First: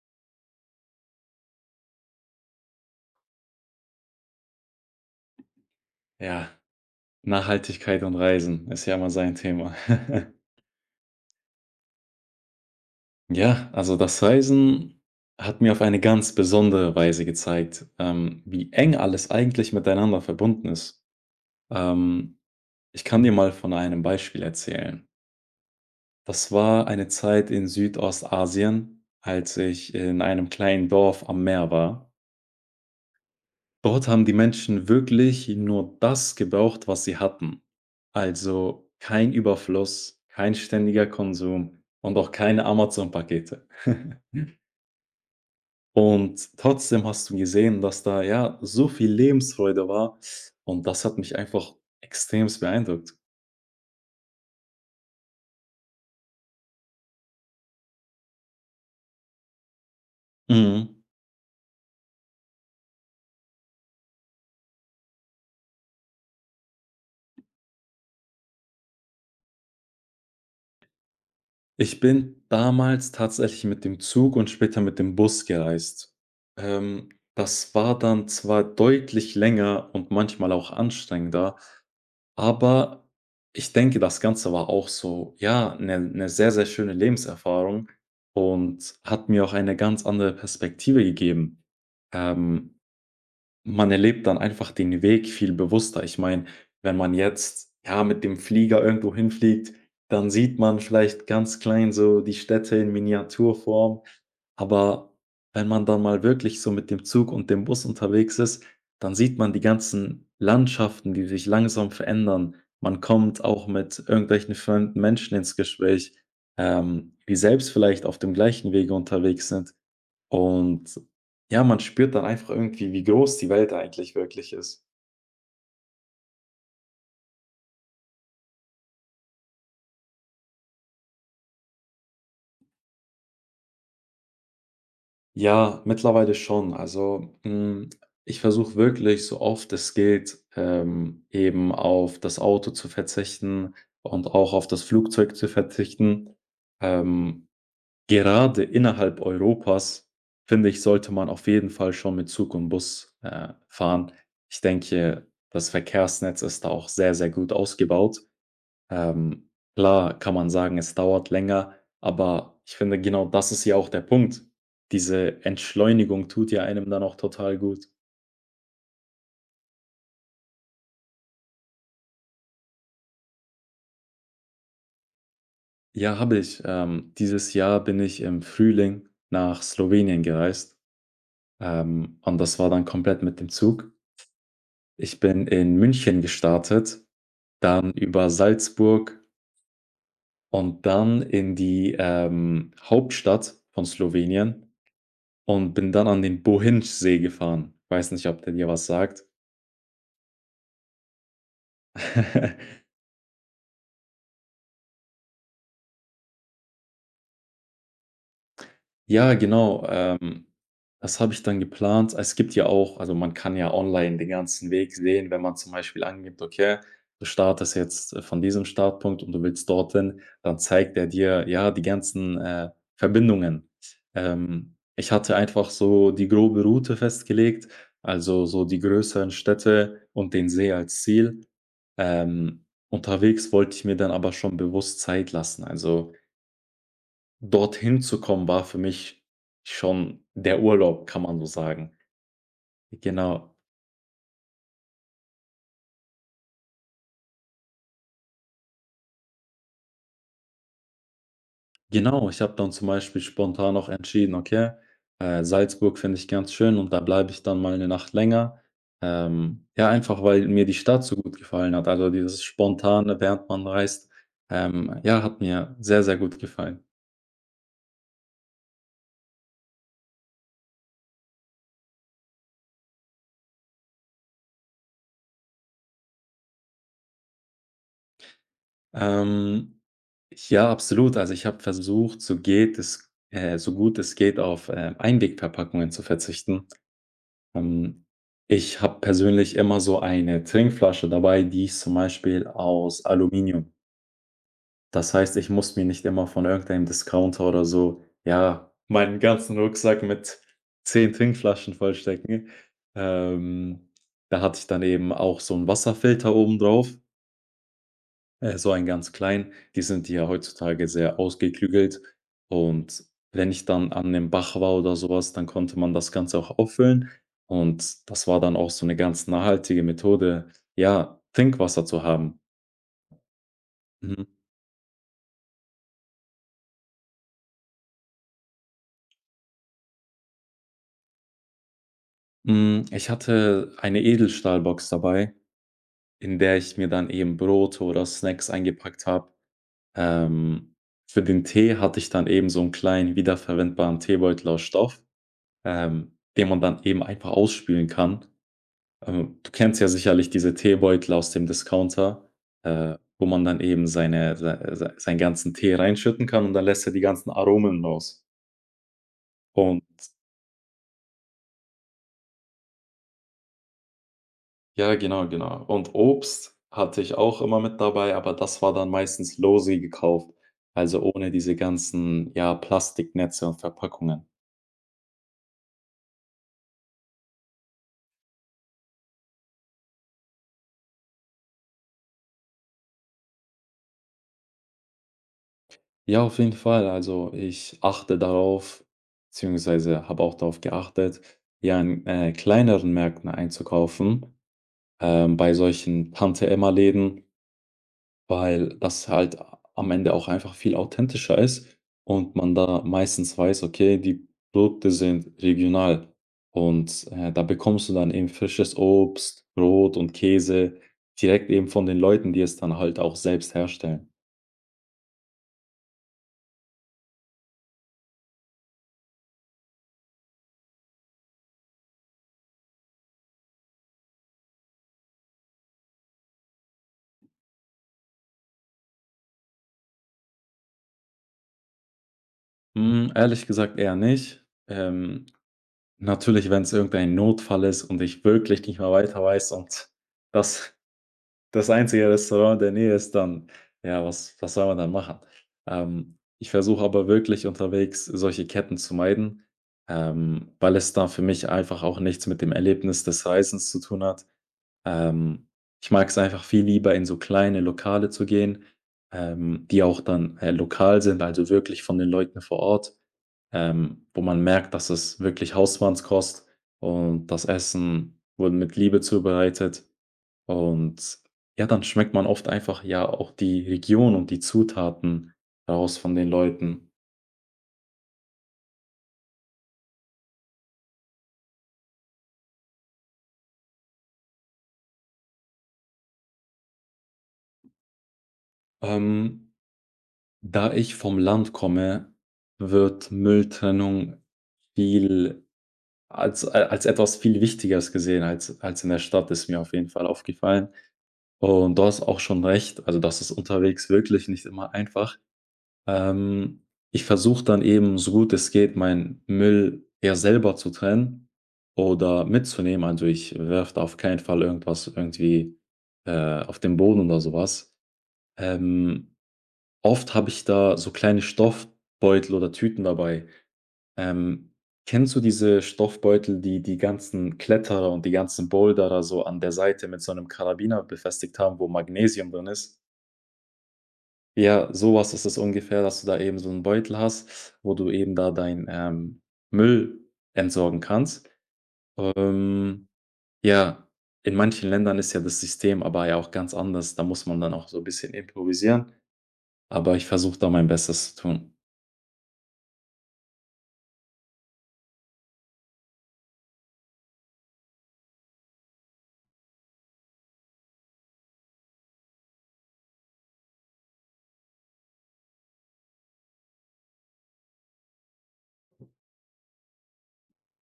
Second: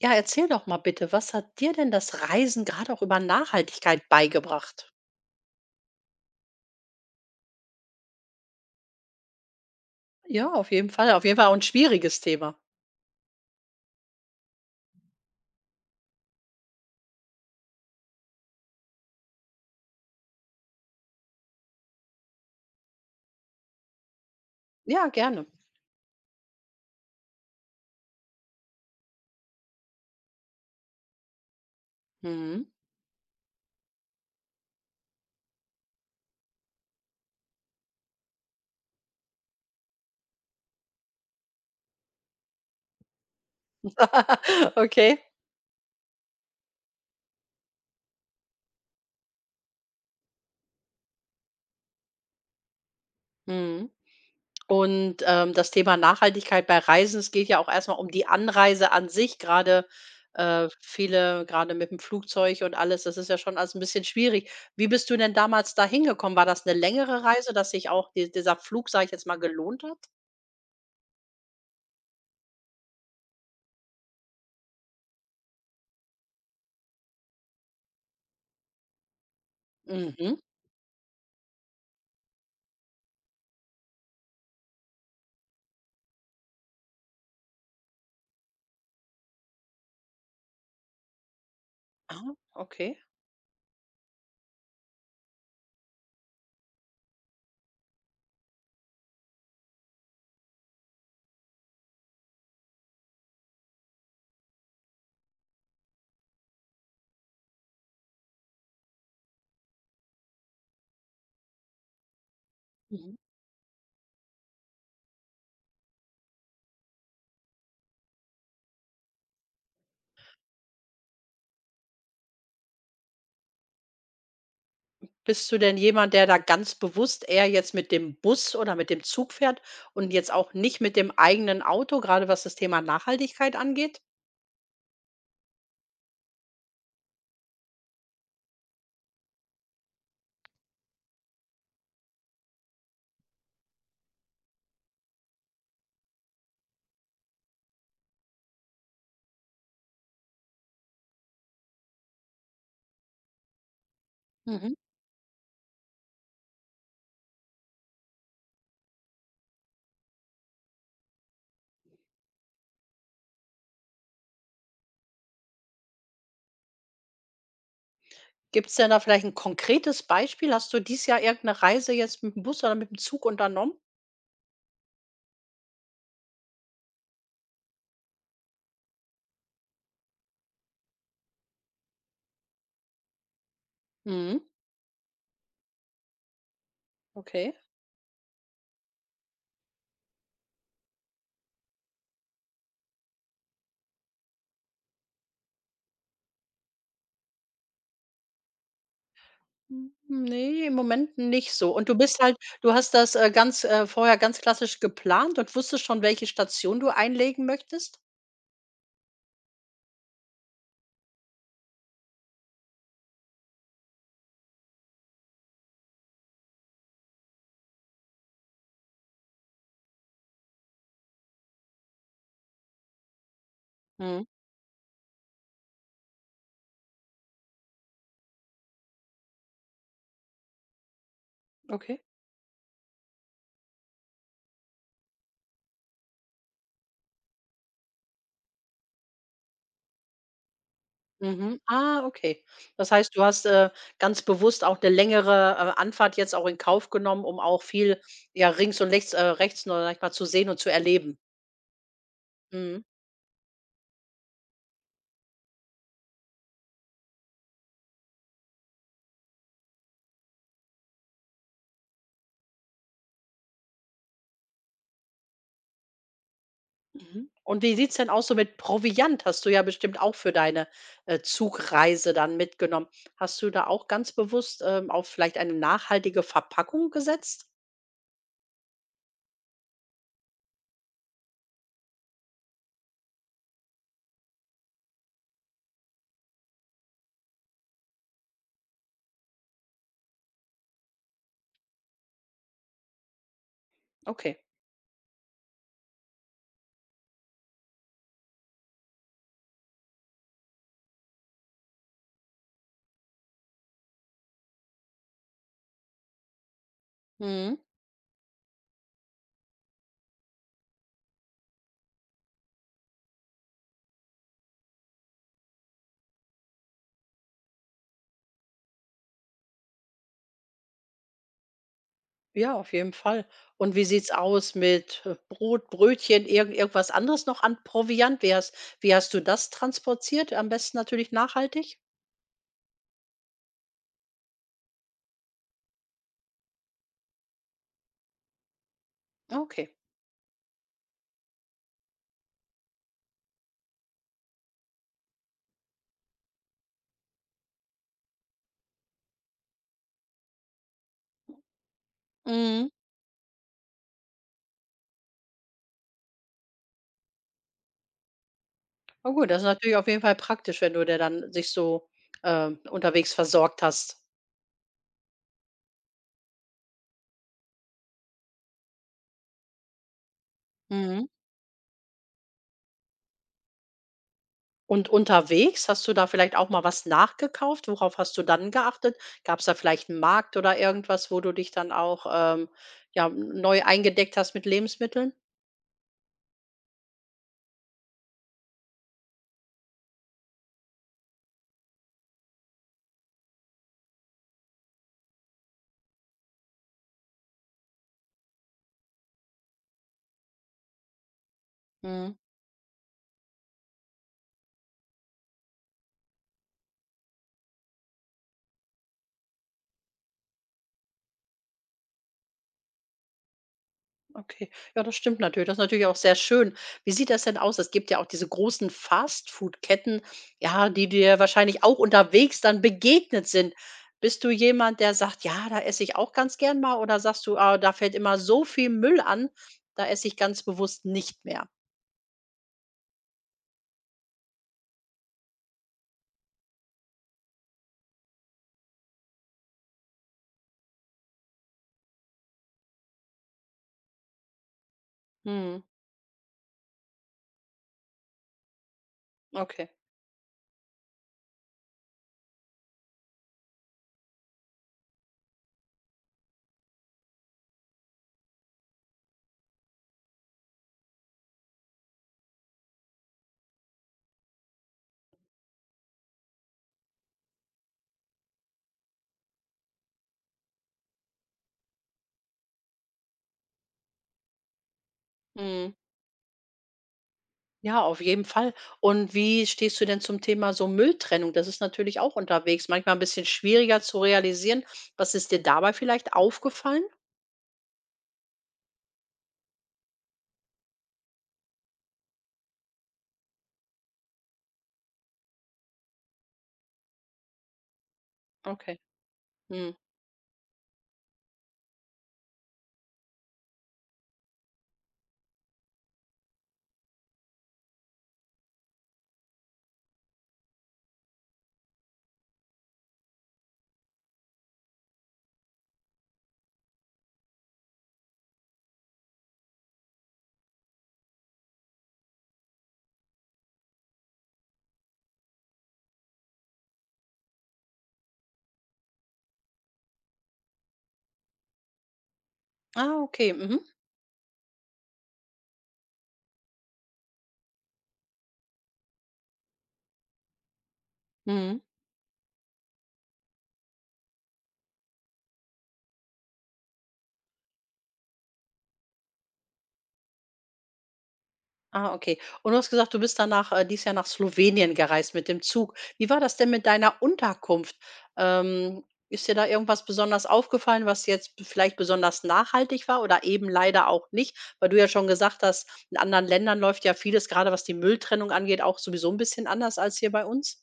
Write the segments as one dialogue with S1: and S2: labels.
S1: Ja, erzähl doch mal bitte, was hat dir denn das Reisen gerade auch über Nachhaltigkeit beigebracht?
S2: Ja, Nachhaltigkeit und Reisen ist ja immer sein Thema.
S1: Ja, auf jeden Fall. Auf jeden Fall auch 'n schwieriges Thema.
S2: Ja, also das Reisen hat mir auf eine ganz besondere Weise gezeigt, wie eng alles eigentlich miteinander verbunden ist. Ähm, Ich kann dir mal von einem Beispiel erzählen.
S1: Ja, gerne.
S2: Das war eine Zeit in Südostasien, als ich in einem kleinen Dorf am Meer war.
S1: Mhm.
S2: Dort haben die Menschen wirklich nur das gebraucht, was sie hatten. Also kein Überfluss, kein ständiger Konsum und auch keine Amazon-Pakete.
S1: Okay.
S2: Und trotzdem hast du gesehen, dass da ja so viel Lebensfreude war und das hat mich einfach extremst beeindruckt.
S1: Mhm. Und, das Thema Nachhaltigkeit bei Reisen, es geht ja auch erstmal um die Anreise an sich. Gerade
S2: Mhm.
S1: viele gerade mit dem Flugzeug und alles, das ist ja schon alles ein bisschen schwierig. Wie bist du denn damals da hingekommen? War das eine längere Reise, dass sich auch di dieser Flug, sage ich jetzt mal, gelohnt hat?
S2: Ich bin damals tatsächlich mit dem Zug und später mit dem Bus gereist. Ähm, das war dann zwar deutlich länger und
S1: Mhm.
S2: manchmal auch anstrengender, aber ich denke, das Ganze war auch so, ja, eine sehr, sehr schöne Lebenserfahrung und hat mir auch eine ganz andere Perspektive gegeben.
S1: Ah,
S2: Ähm
S1: okay.
S2: man erlebt dann einfach den Weg viel bewusster. Ich meine, wenn man jetzt, ja, mit dem Flieger irgendwo hinfliegt, dann sieht man vielleicht ganz klein so die Städte in Miniaturform. Aber wenn man dann mal wirklich so mit dem Zug und dem Bus unterwegs ist, dann sieht man die ganzen Landschaften, die sich langsam verändern. Man
S1: Mhm.
S2: kommt auch mit irgendwelchen fremden Menschen ins Gespräch, die selbst vielleicht auf dem gleichen Wege unterwegs sind. Und ja, man spürt dann einfach irgendwie, wie groß die Welt eigentlich wirklich ist.
S1: Bist du denn jemand, der da ganz bewusst eher jetzt mit dem Bus oder mit dem Zug fährt und jetzt auch nicht mit dem eigenen Auto, gerade was das Thema Nachhaltigkeit angeht?
S2: Ja, mittlerweile schon. Also, ich versuche wirklich, so oft es geht, eben auf das Auto zu verzichten und auch auf das Flugzeug zu verzichten. Ähm, gerade innerhalb Europas, finde ich, sollte man auf jeden Fall schon mit Zug und Bus, fahren. Ich
S1: Mhm.
S2: denke, das Verkehrsnetz ist da auch sehr, sehr gut ausgebaut. Ähm, klar kann man sagen, es dauert länger, aber ich finde, genau das ist ja auch der Punkt. Diese Entschleunigung tut ja einem dann auch total gut.
S1: Gibt es denn da vielleicht ein konkretes Beispiel? Hast du dieses Jahr irgendeine Reise jetzt mit dem Bus oder mit dem Zug unternommen?
S2: Ja, habe ich. Dieses Jahr bin ich im Frühling nach Slowenien gereist, und das war dann komplett mit dem Zug.
S1: Mhm,
S2: Ich bin in München gestartet,
S1: okay.
S2: dann über Salzburg und dann in die, Hauptstadt von Slowenien und bin dann an den Bohinjsee gefahren. Weiß nicht, ob der dir was sagt.
S1: Hm, ne, im Moment nicht so. Und du bist halt du hast das, ganz vorher ganz klassisch geplant und wusstest schon, welche Station du einlegen möchtest?
S2: Ja, genau. Das habe ich dann geplant. Es gibt ja auch, also, man kann ja online den ganzen Weg sehen, wenn man zum Beispiel angibt: „Okay, du startest jetzt, von diesem Startpunkt und du willst dorthin“, dann zeigt er dir, ja, die ganzen, Verbindungen.
S1: Mhm,
S2: Ich hatte einfach so die grobe Route festgelegt, also, so die größeren Städte und den See als Ziel.
S1: okay.
S2: Unterwegs wollte ich mir dann aber schon bewusst Zeit lassen. Also, dorthin zu kommen, war für mich schon der Urlaub, kann man so
S1: Mhm.
S2: sagen.
S1: Ah, okay. Das heißt, du hast,
S2: Genau,
S1: ganz bewusst auch eine längere, Anfahrt jetzt auch in Kauf genommen, um auch viel, ja, rings und rechts rechts nur, sage ich mal, zu sehen und zu erleben.
S2: genau. Ich habe dann
S1: Mhm.
S2: zum Beispiel spontan auch entschieden: „Okay, Salzburg finde ich ganz schön und da bleibe ich dann mal eine Nacht länger.“ ja, einfach, weil mir die Stadt so gut gefallen hat. Also, dieses Spontane, während man reist, ja, hat mir sehr, sehr gut gefallen.
S1: Mhm. Und wie sieht's denn aus so mit Proviant? Hast du ja bestimmt auch für deine, Zugreise dann mitgenommen. Hast du da auch ganz bewusst, auf vielleicht eine nachhaltige Verpackung gesetzt?
S2: Ähm, ja, absolut. Also, ich habe versucht, so gut es geht, auf, Einwegverpackungen zu verzichten. Ähm, ich habe persönlich immer so eine Trinkflasche dabei, die ist zum Beispiel aus Aluminium.
S1: Okay.
S2: Das heißt, ich muss mir nicht immer von irgendeinem Discounter oder so, ja, meinen ganzen Rucksack mit 10 Trinkflaschen vollstecken. Ähm, da hatte ich dann eben auch so einen Wasserfilter oben drauf.
S1: Mhm.
S2: So einen ganz kleinen. Die sind ja heutzutage sehr ausgeklügelt und wenn ich dann an dem Bach war oder sowas, dann konnte man das Ganze auch auffüllen und das war dann auch so eine ganz nachhaltige Methode, ja, Trinkwasser zu haben.
S1: Ja, auf jeden Fall. Und wie sieht's
S2: Mhm.
S1: aus mit Brot, Brötchen, irgendwas anderes noch an Proviant? Wie hast du das transportiert? Am besten natürlich nachhaltig?
S2: Hm, ich hatte eine Edelstahlbox dabei, in der ich mir dann eben Brote oder Snacks eingepackt habe.
S1: Okay.
S2: Ähm, für den Tee hatte ich dann eben so einen kleinen wiederverwendbaren Teebeutel aus Stoff, den man dann eben einfach ausspülen kann. Du kennst ja sicherlich diese Teebeutel aus dem Discounter,
S1: Mhm.
S2: wo man dann eben seinen ganzen Tee reinschütten kann und dann lässt er die ganzen Aromen raus.
S1: Na gut, das ist natürlich
S2: Und
S1: auf jeden Fall praktisch, wenn du dir dann sich so, unterwegs versorgt hast.
S2: ja, genau, genau. Und Obst hatte ich auch immer mit dabei, aber das war dann meistens losi gekauft, also
S1: Mhm.
S2: ohne diese ganzen, ja, Plastiknetze und Verpackungen.
S1: Und unterwegs, hast du da vielleicht auch mal was nachgekauft? Worauf hast du dann geachtet? Gab's da vielleicht einen Markt oder irgendwas, wo du dich dann auch, ja, neu eingedeckt hast mit Lebensmitteln?
S2: Ja, auf jeden Fall. Also, ich achte darauf, beziehungsweise habe auch darauf geachtet, ja, in, kleineren Märkten einzukaufen. Ähm, bei solchen Tante-Emma-Läden, weil das halt am Ende auch einfach viel authentischer ist
S1: Mhm.
S2: und man da meistens weiß, okay, die Produkte sind regional und, da bekommst du dann eben frisches Obst, Brot und Käse direkt eben von den Leuten, die es dann halt auch selbst herstellen.
S1: Okay. Ja, das stimmt natürlich. Das ist natürlich auch sehr schön. Wie sieht das denn aus? Es gibt ja auch diese großen Fastfood-Ketten, ja, die dir wahrscheinlich auch unterwegs dann begegnet sind. Bist du jemand, der sagt: „Ja, da esse ich auch ganz gern mal“, oder sagst du: „Ah, da fällt immer so viel Müll an, da esse ich ganz bewusst nicht mehr?“
S2: Hm, ehrlich gesagt eher nicht. Natürlich, wenn es irgendein Notfall ist und ich wirklich nicht mehr weiter weiß und das das einzige Restaurant in der Nähe ist, dann ja, was was soll man dann machen?
S1: Mhm,
S2: Ich versuche aber wirklich unterwegs solche Ketten zu meiden,
S1: okay.
S2: weil es da für mich einfach auch nichts mit dem Erlebnis des Reisens zu tun hat. Ähm, ich mag es einfach viel lieber, in so kleine Lokale zu gehen, die auch dann, lokal sind, also wirklich von den Leuten vor Ort, wo man merkt, dass es wirklich Hausmannskost und das Essen wurde mit Liebe zubereitet. Und ja, dann schmeckt man oft einfach ja auch die Region und die Zutaten
S1: Mhm.
S2: raus von den Leuten.
S1: Ja, auf jeden Fall. Und wie stehst du denn zum Thema so Mülltrennung? Das ist natürlich auch unterwegs manchmal ein bisschen schwieriger zu realisieren. Was ist dir dabei vielleicht aufgefallen?
S2: Ähm, da ich vom Land komme, wird Mülltrennung viel als etwas viel Wichtigeres gesehen als
S1: Okay.
S2: als in der Stadt, ist mir auf
S1: Mhm.
S2: jeden Fall aufgefallen. Und du hast auch schon recht, also das ist unterwegs wirklich nicht immer einfach. Ähm, ich versuche dann eben, so gut es geht, meinen Müll eher selber zu trennen oder mitzunehmen. Also, ich werfe da auf keinen Fall irgendwas irgendwie, auf den Boden oder so was. Ähm, oft habe ich da so kleine Stoffbeutel oder Tüten dabei. Ähm, kennst du diese Stoffbeutel, die die ganzen Kletterer und die ganzen Boulderer so an der Seite mit so einem Karabiner befestigt haben, wo Magnesium drin ist?
S1: Ah, okay. Mhm.
S2: Ja, sowas ist es ungefähr, dass du da eben so 'n Beutel hast, wo du eben da dein, Müll entsorgen kannst.
S1: Mhm.
S2: Ähm, ja, in manchen Ländern ist ja das System aber ja auch ganz anders. Da muss man dann auch so 'n bisschen improvisieren, aber ich versuche da mein Bestes zu tun.
S1: Ah, okay. Und du hast gesagt, du bist danach dieses Jahr nach Slowenien gereist mit dem Zug. Wie war das denn mit deiner Unterkunft? Ähm, ist dir da irgendwas besonders aufgefallen, was jetzt vielleicht besonders nachhaltig war oder eben leider auch nicht? Weil du ja schon gesagt hast, in anderen Ländern läuft ja vieles, gerade was die Mülltrennung angeht, auch sowieso ein bisschen anders als hier bei uns.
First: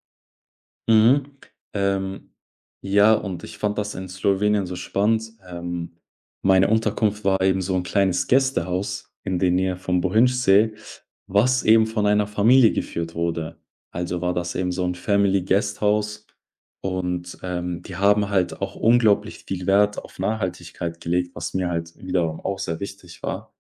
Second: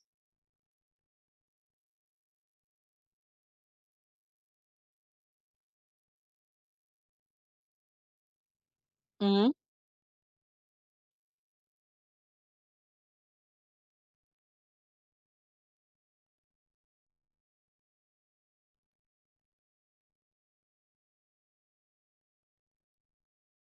S2: Mhm. Ähm, ja, und ich fand das in Slowenien so spannend. Meine Unterkunft war eben so ein kleines Gästehaus in der
S1: Mhm.
S2: Nähe vom Bohinjsee, was eben von einer Familie geführt wurde. Also, war das eben so ein Family Guest und, die haben halt auch unglaublich viel Wert auf Nachhaltigkeit gelegt, was mir halt wiederum auch sehr wichtig war.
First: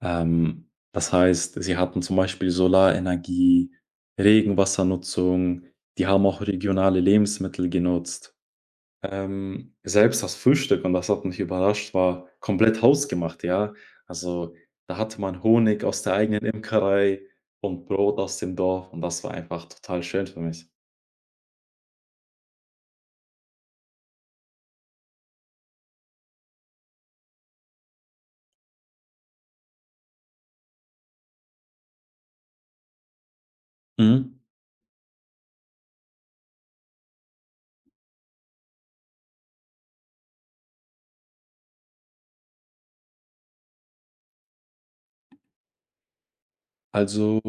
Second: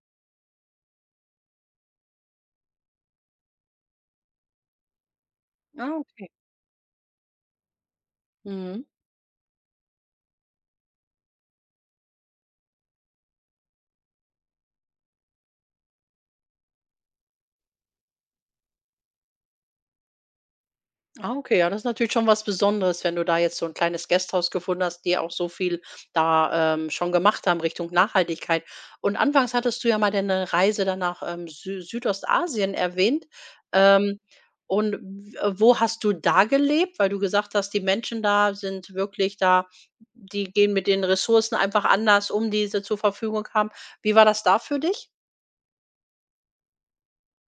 S2: Das heißt, sie hatten zum Beispiel Solarenergie, Regenwassernutzung,
S1: Ah,
S2: die haben
S1: okay.
S2: auch regionale Lebensmittel genutzt.
S1: Mhm.
S2: Selbst das Frühstück, und das hat mich überrascht, war komplett hausgemacht, ja. Also da hatte man Honig aus der eigenen Imkerei und Brot aus dem Dorf und das war einfach total schön für mich.
S1: Ah, okay, ja, das ist natürlich schon was Besonderes, wenn du da jetzt so ein kleines Gasthaus gefunden hast, die auch so viel da, schon gemacht haben Richtung Nachhaltigkeit. Und anfangs hattest du ja mal deine Reise dann nach, Sü Südostasien erwähnt. Ähm,
S2: Mhm.
S1: und w wo hast du da gelebt? Weil du gesagt hast, die Menschen da sind wirklich da, die gehen mit den Ressourcen einfach anders um, die sie zur Verfügung haben. Wie war das da für dich?
S2: Also,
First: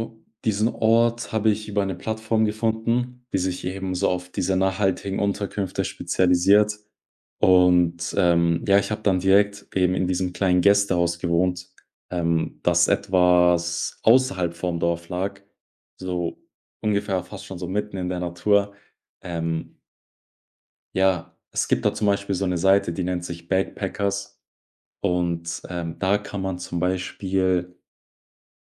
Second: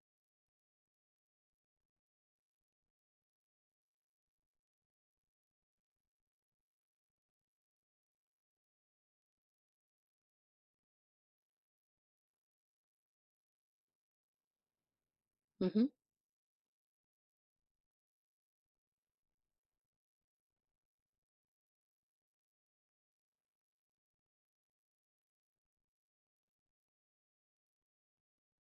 S2: diesen Ort habe ich über eine Plattform gefunden, die sich eben so auf diese nachhaltigen Unterkünfte spezialisiert. Und, ja, ich habe dann direkt eben in diesem kleinen Gästehaus gewohnt, das etwas außerhalb vom Dorf lag,
S1: Mhm.
S2: so ungefähr fast schon so mitten in der Natur. Ähm, ja, es gibt da zum Beispiel so eine Seite, die nennt sich Backpackers und, da kann man zum Beispiel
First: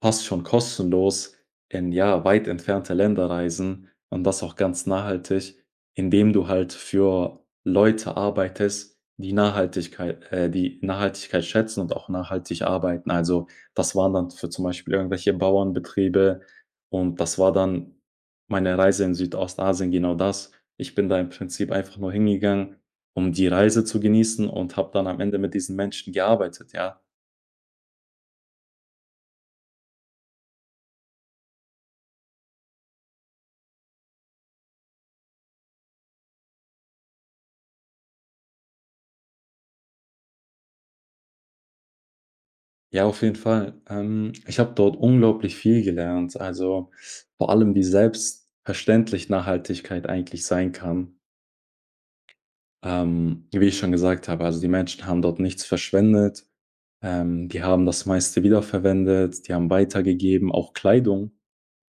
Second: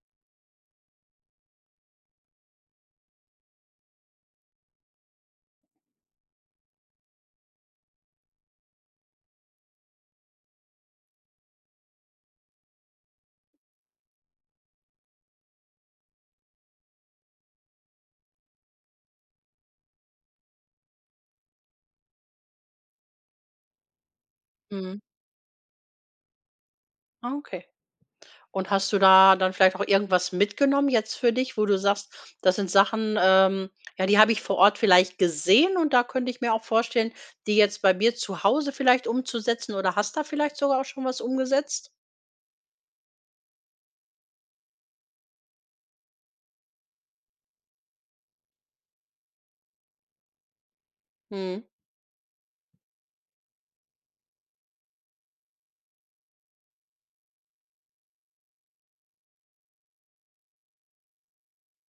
S2: fast schon kostenlos in, ja, weit entfernte Länder reisen und das auch ganz nachhaltig, indem du halt für Leute arbeitest, die Nachhaltigkeit schätzen und auch nachhaltig arbeiten. Also, das waren dann für zum Beispiel irgendwelche Bauernbetriebe und das war dann meine Reise in Südostasien genau das. Ich bin da im Prinzip einfach nur hingegangen, um die Reise zu genießen und habe
S1: Mhm.
S2: dann am Ende mit diesen Menschen gearbeitet, ja.
S1: Ah, okay. Und hast du da dann vielleicht auch irgendwas mitgenommen jetzt für dich, wo du sagst: „Das sind Sachen, ja, die habe ich vor Ort vielleicht gesehen und da könnte ich mir auch vorstellen, die jetzt bei mir zu Hause vielleicht umzusetzen“, oder hast da vielleicht sogar auch schon was umgesetzt?
S2: Ja, auf jeden Fall. Ich habe dort unglaublich viel gelernt. Also vor allem, wie selbstverständlich Nachhaltigkeit eigentlich sein kann.
S1: Mhm,
S2: Wie ich schon gesagt habe, also die Menschen haben dort nichts verschwendet. Die haben das meiste wiederverwendet, die haben weitergegeben, auch Kleidung.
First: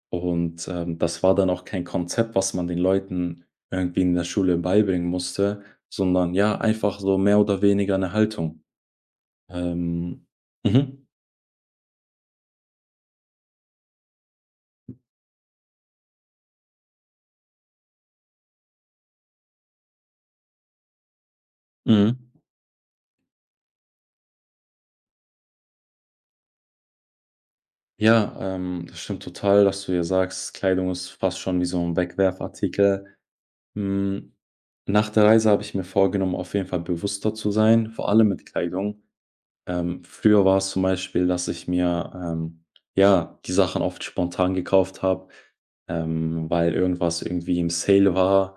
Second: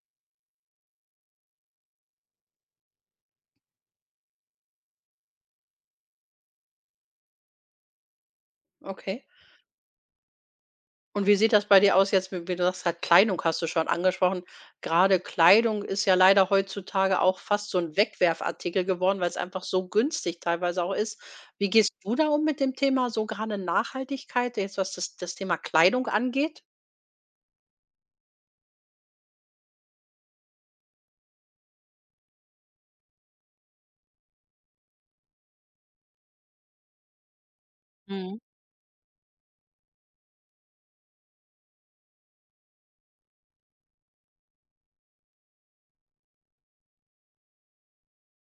S2: Und das war dann auch kein Konzept, was man den Leuten irgendwie in der Schule beibringen musste, sondern ja, einfach so mehr oder weniger eine Haltung.
S1: okay.
S2: Ähm, mhm,
S1: Und wie sieht das bei dir aus jetzt, wie du sagst halt, Kleidung hast du schon angesprochen. Gerade Kleidung ist ja leider heutzutage auch fast so ein Wegwerfartikel geworden, weil es einfach so günstig teilweise auch ist. Wie gehst
S2: mhm.
S1: du da um mit dem Thema so gerade Nachhaltigkeit, jetzt was das Thema Kleidung angeht?
S2: Ja, das stimmt total, dass du ja sagst, Kleidung ist fast schon wie so ein Wegwerfartikel. Hm, nach der Reise habe ich mir vorgenommen, auf jeden Fall bewusster zu sein, vor allem
S1: Mhm.
S2: mit Kleidung. Früher war es zum Beispiel, dass ich mir, ja, die Sachen oft spontan gekauft habe, weil irgendwas irgendwie im Sale war,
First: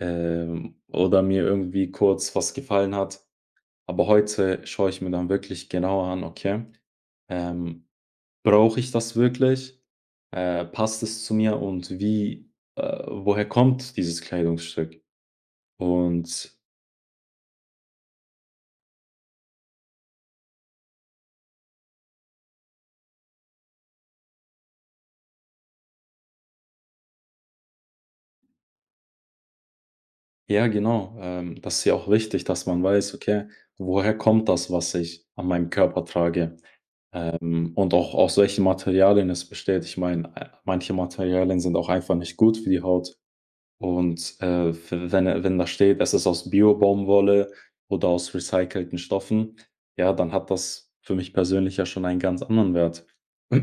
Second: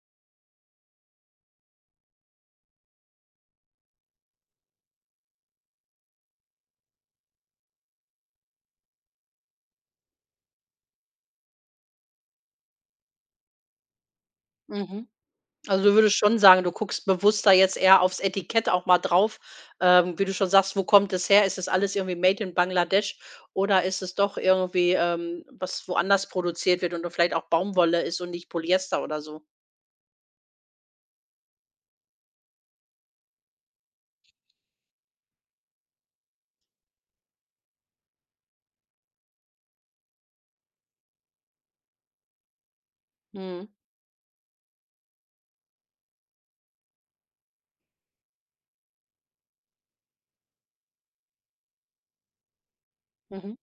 S2: oder mir irgendwie kurz was gefallen hat. Aber heute schaue ich mir dann wirklich genauer an, okay, ähm, brauche ich das wirklich? Passt es zu mir und wie woher kommt dieses Kleidungsstück?
S1: Mhm. Also, du würdest schon
S2: Und
S1: sagen, du guckst bewusster jetzt eher aufs Etikett auch mal drauf. Wie du schon sagst, wo kommt es her? Ist es alles irgendwie made in Bangladesch oder ist es doch irgendwie, was woanders produziert wird und dann vielleicht auch Baumwolle ist und nicht Polyester oder so?
S2: ja, genau, das ist ja auch wichtig, dass man weiß, okay, woher kommt das, was ich an meinem Körper trage? Und auch aus welchen Materialien es besteht. Ich meine, manche Materialien sind auch einfach nicht gut für die Haut.
S1: Mhm,
S2: Und, w wenn er wenn da steht, es ist aus Bio-Baumwolle oder aus recycelten Stoffen, ja, dann hat das für mich persönlich ja schon einen ganz anderen Wert.
S1: mhm.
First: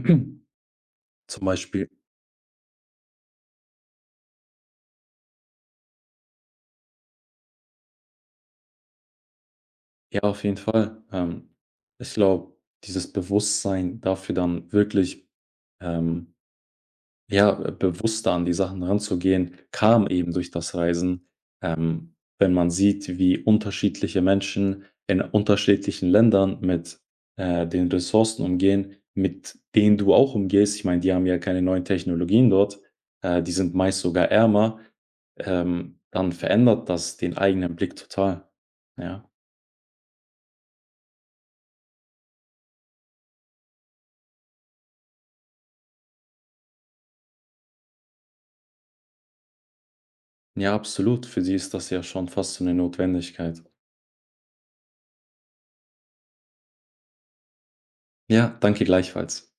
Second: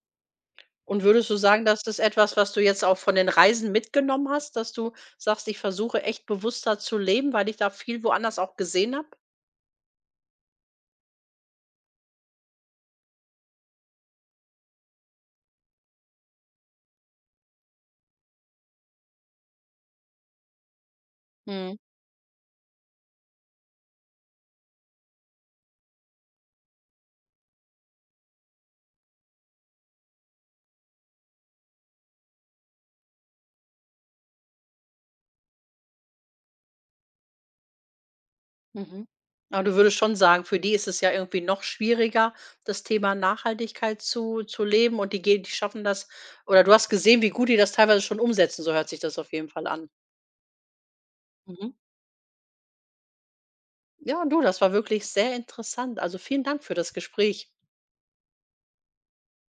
S1: Und würdest du
S2: Zum
S1: sagen, das
S2: Beispiel
S1: ist etwas, was du jetzt auch von den Reisen mitgenommen hast, dass du sagst: „Ich versuche echt bewusster zu leben, weil ich da viel woanders auch gesehen habe?“
S2: ja, auf jeden Fall. Ich glaube, dieses Bewusstsein dafür dann wirklich, ähm ja, bewusster an die Sachen ranzugehen, kam eben durch das Reisen.
S1: Mhm.
S2: Wenn man sieht, wie unterschiedliche Menschen in unterschiedlichen Ländern mit, den Ressourcen umgehen, mit denen du auch umgehst. Ich meine, die haben ja keine neuen Technologien dort, die sind meist sogar ärmer, dann verändert das den eigenen Blick total.
S1: Mhm.
S2: Ja.
S1: Aber du würdest schon sagen, für die ist es ja irgendwie noch schwieriger, das Thema Nachhaltigkeit zu leben und die schaffen das oder du hast gesehen, wie gut die das teilweise schon umsetzen, so hört sich das auf jeden Fall an.
S2: Ja, absolut. Für sie
S1: Mhm.
S2: ist das ja schon fast so 'ne Notwendigkeit.
S1: Ja, du, das war wirklich sehr interessant. Also, vielen Dank für das Gespräch.
S2: Ja, danke gleichfalls.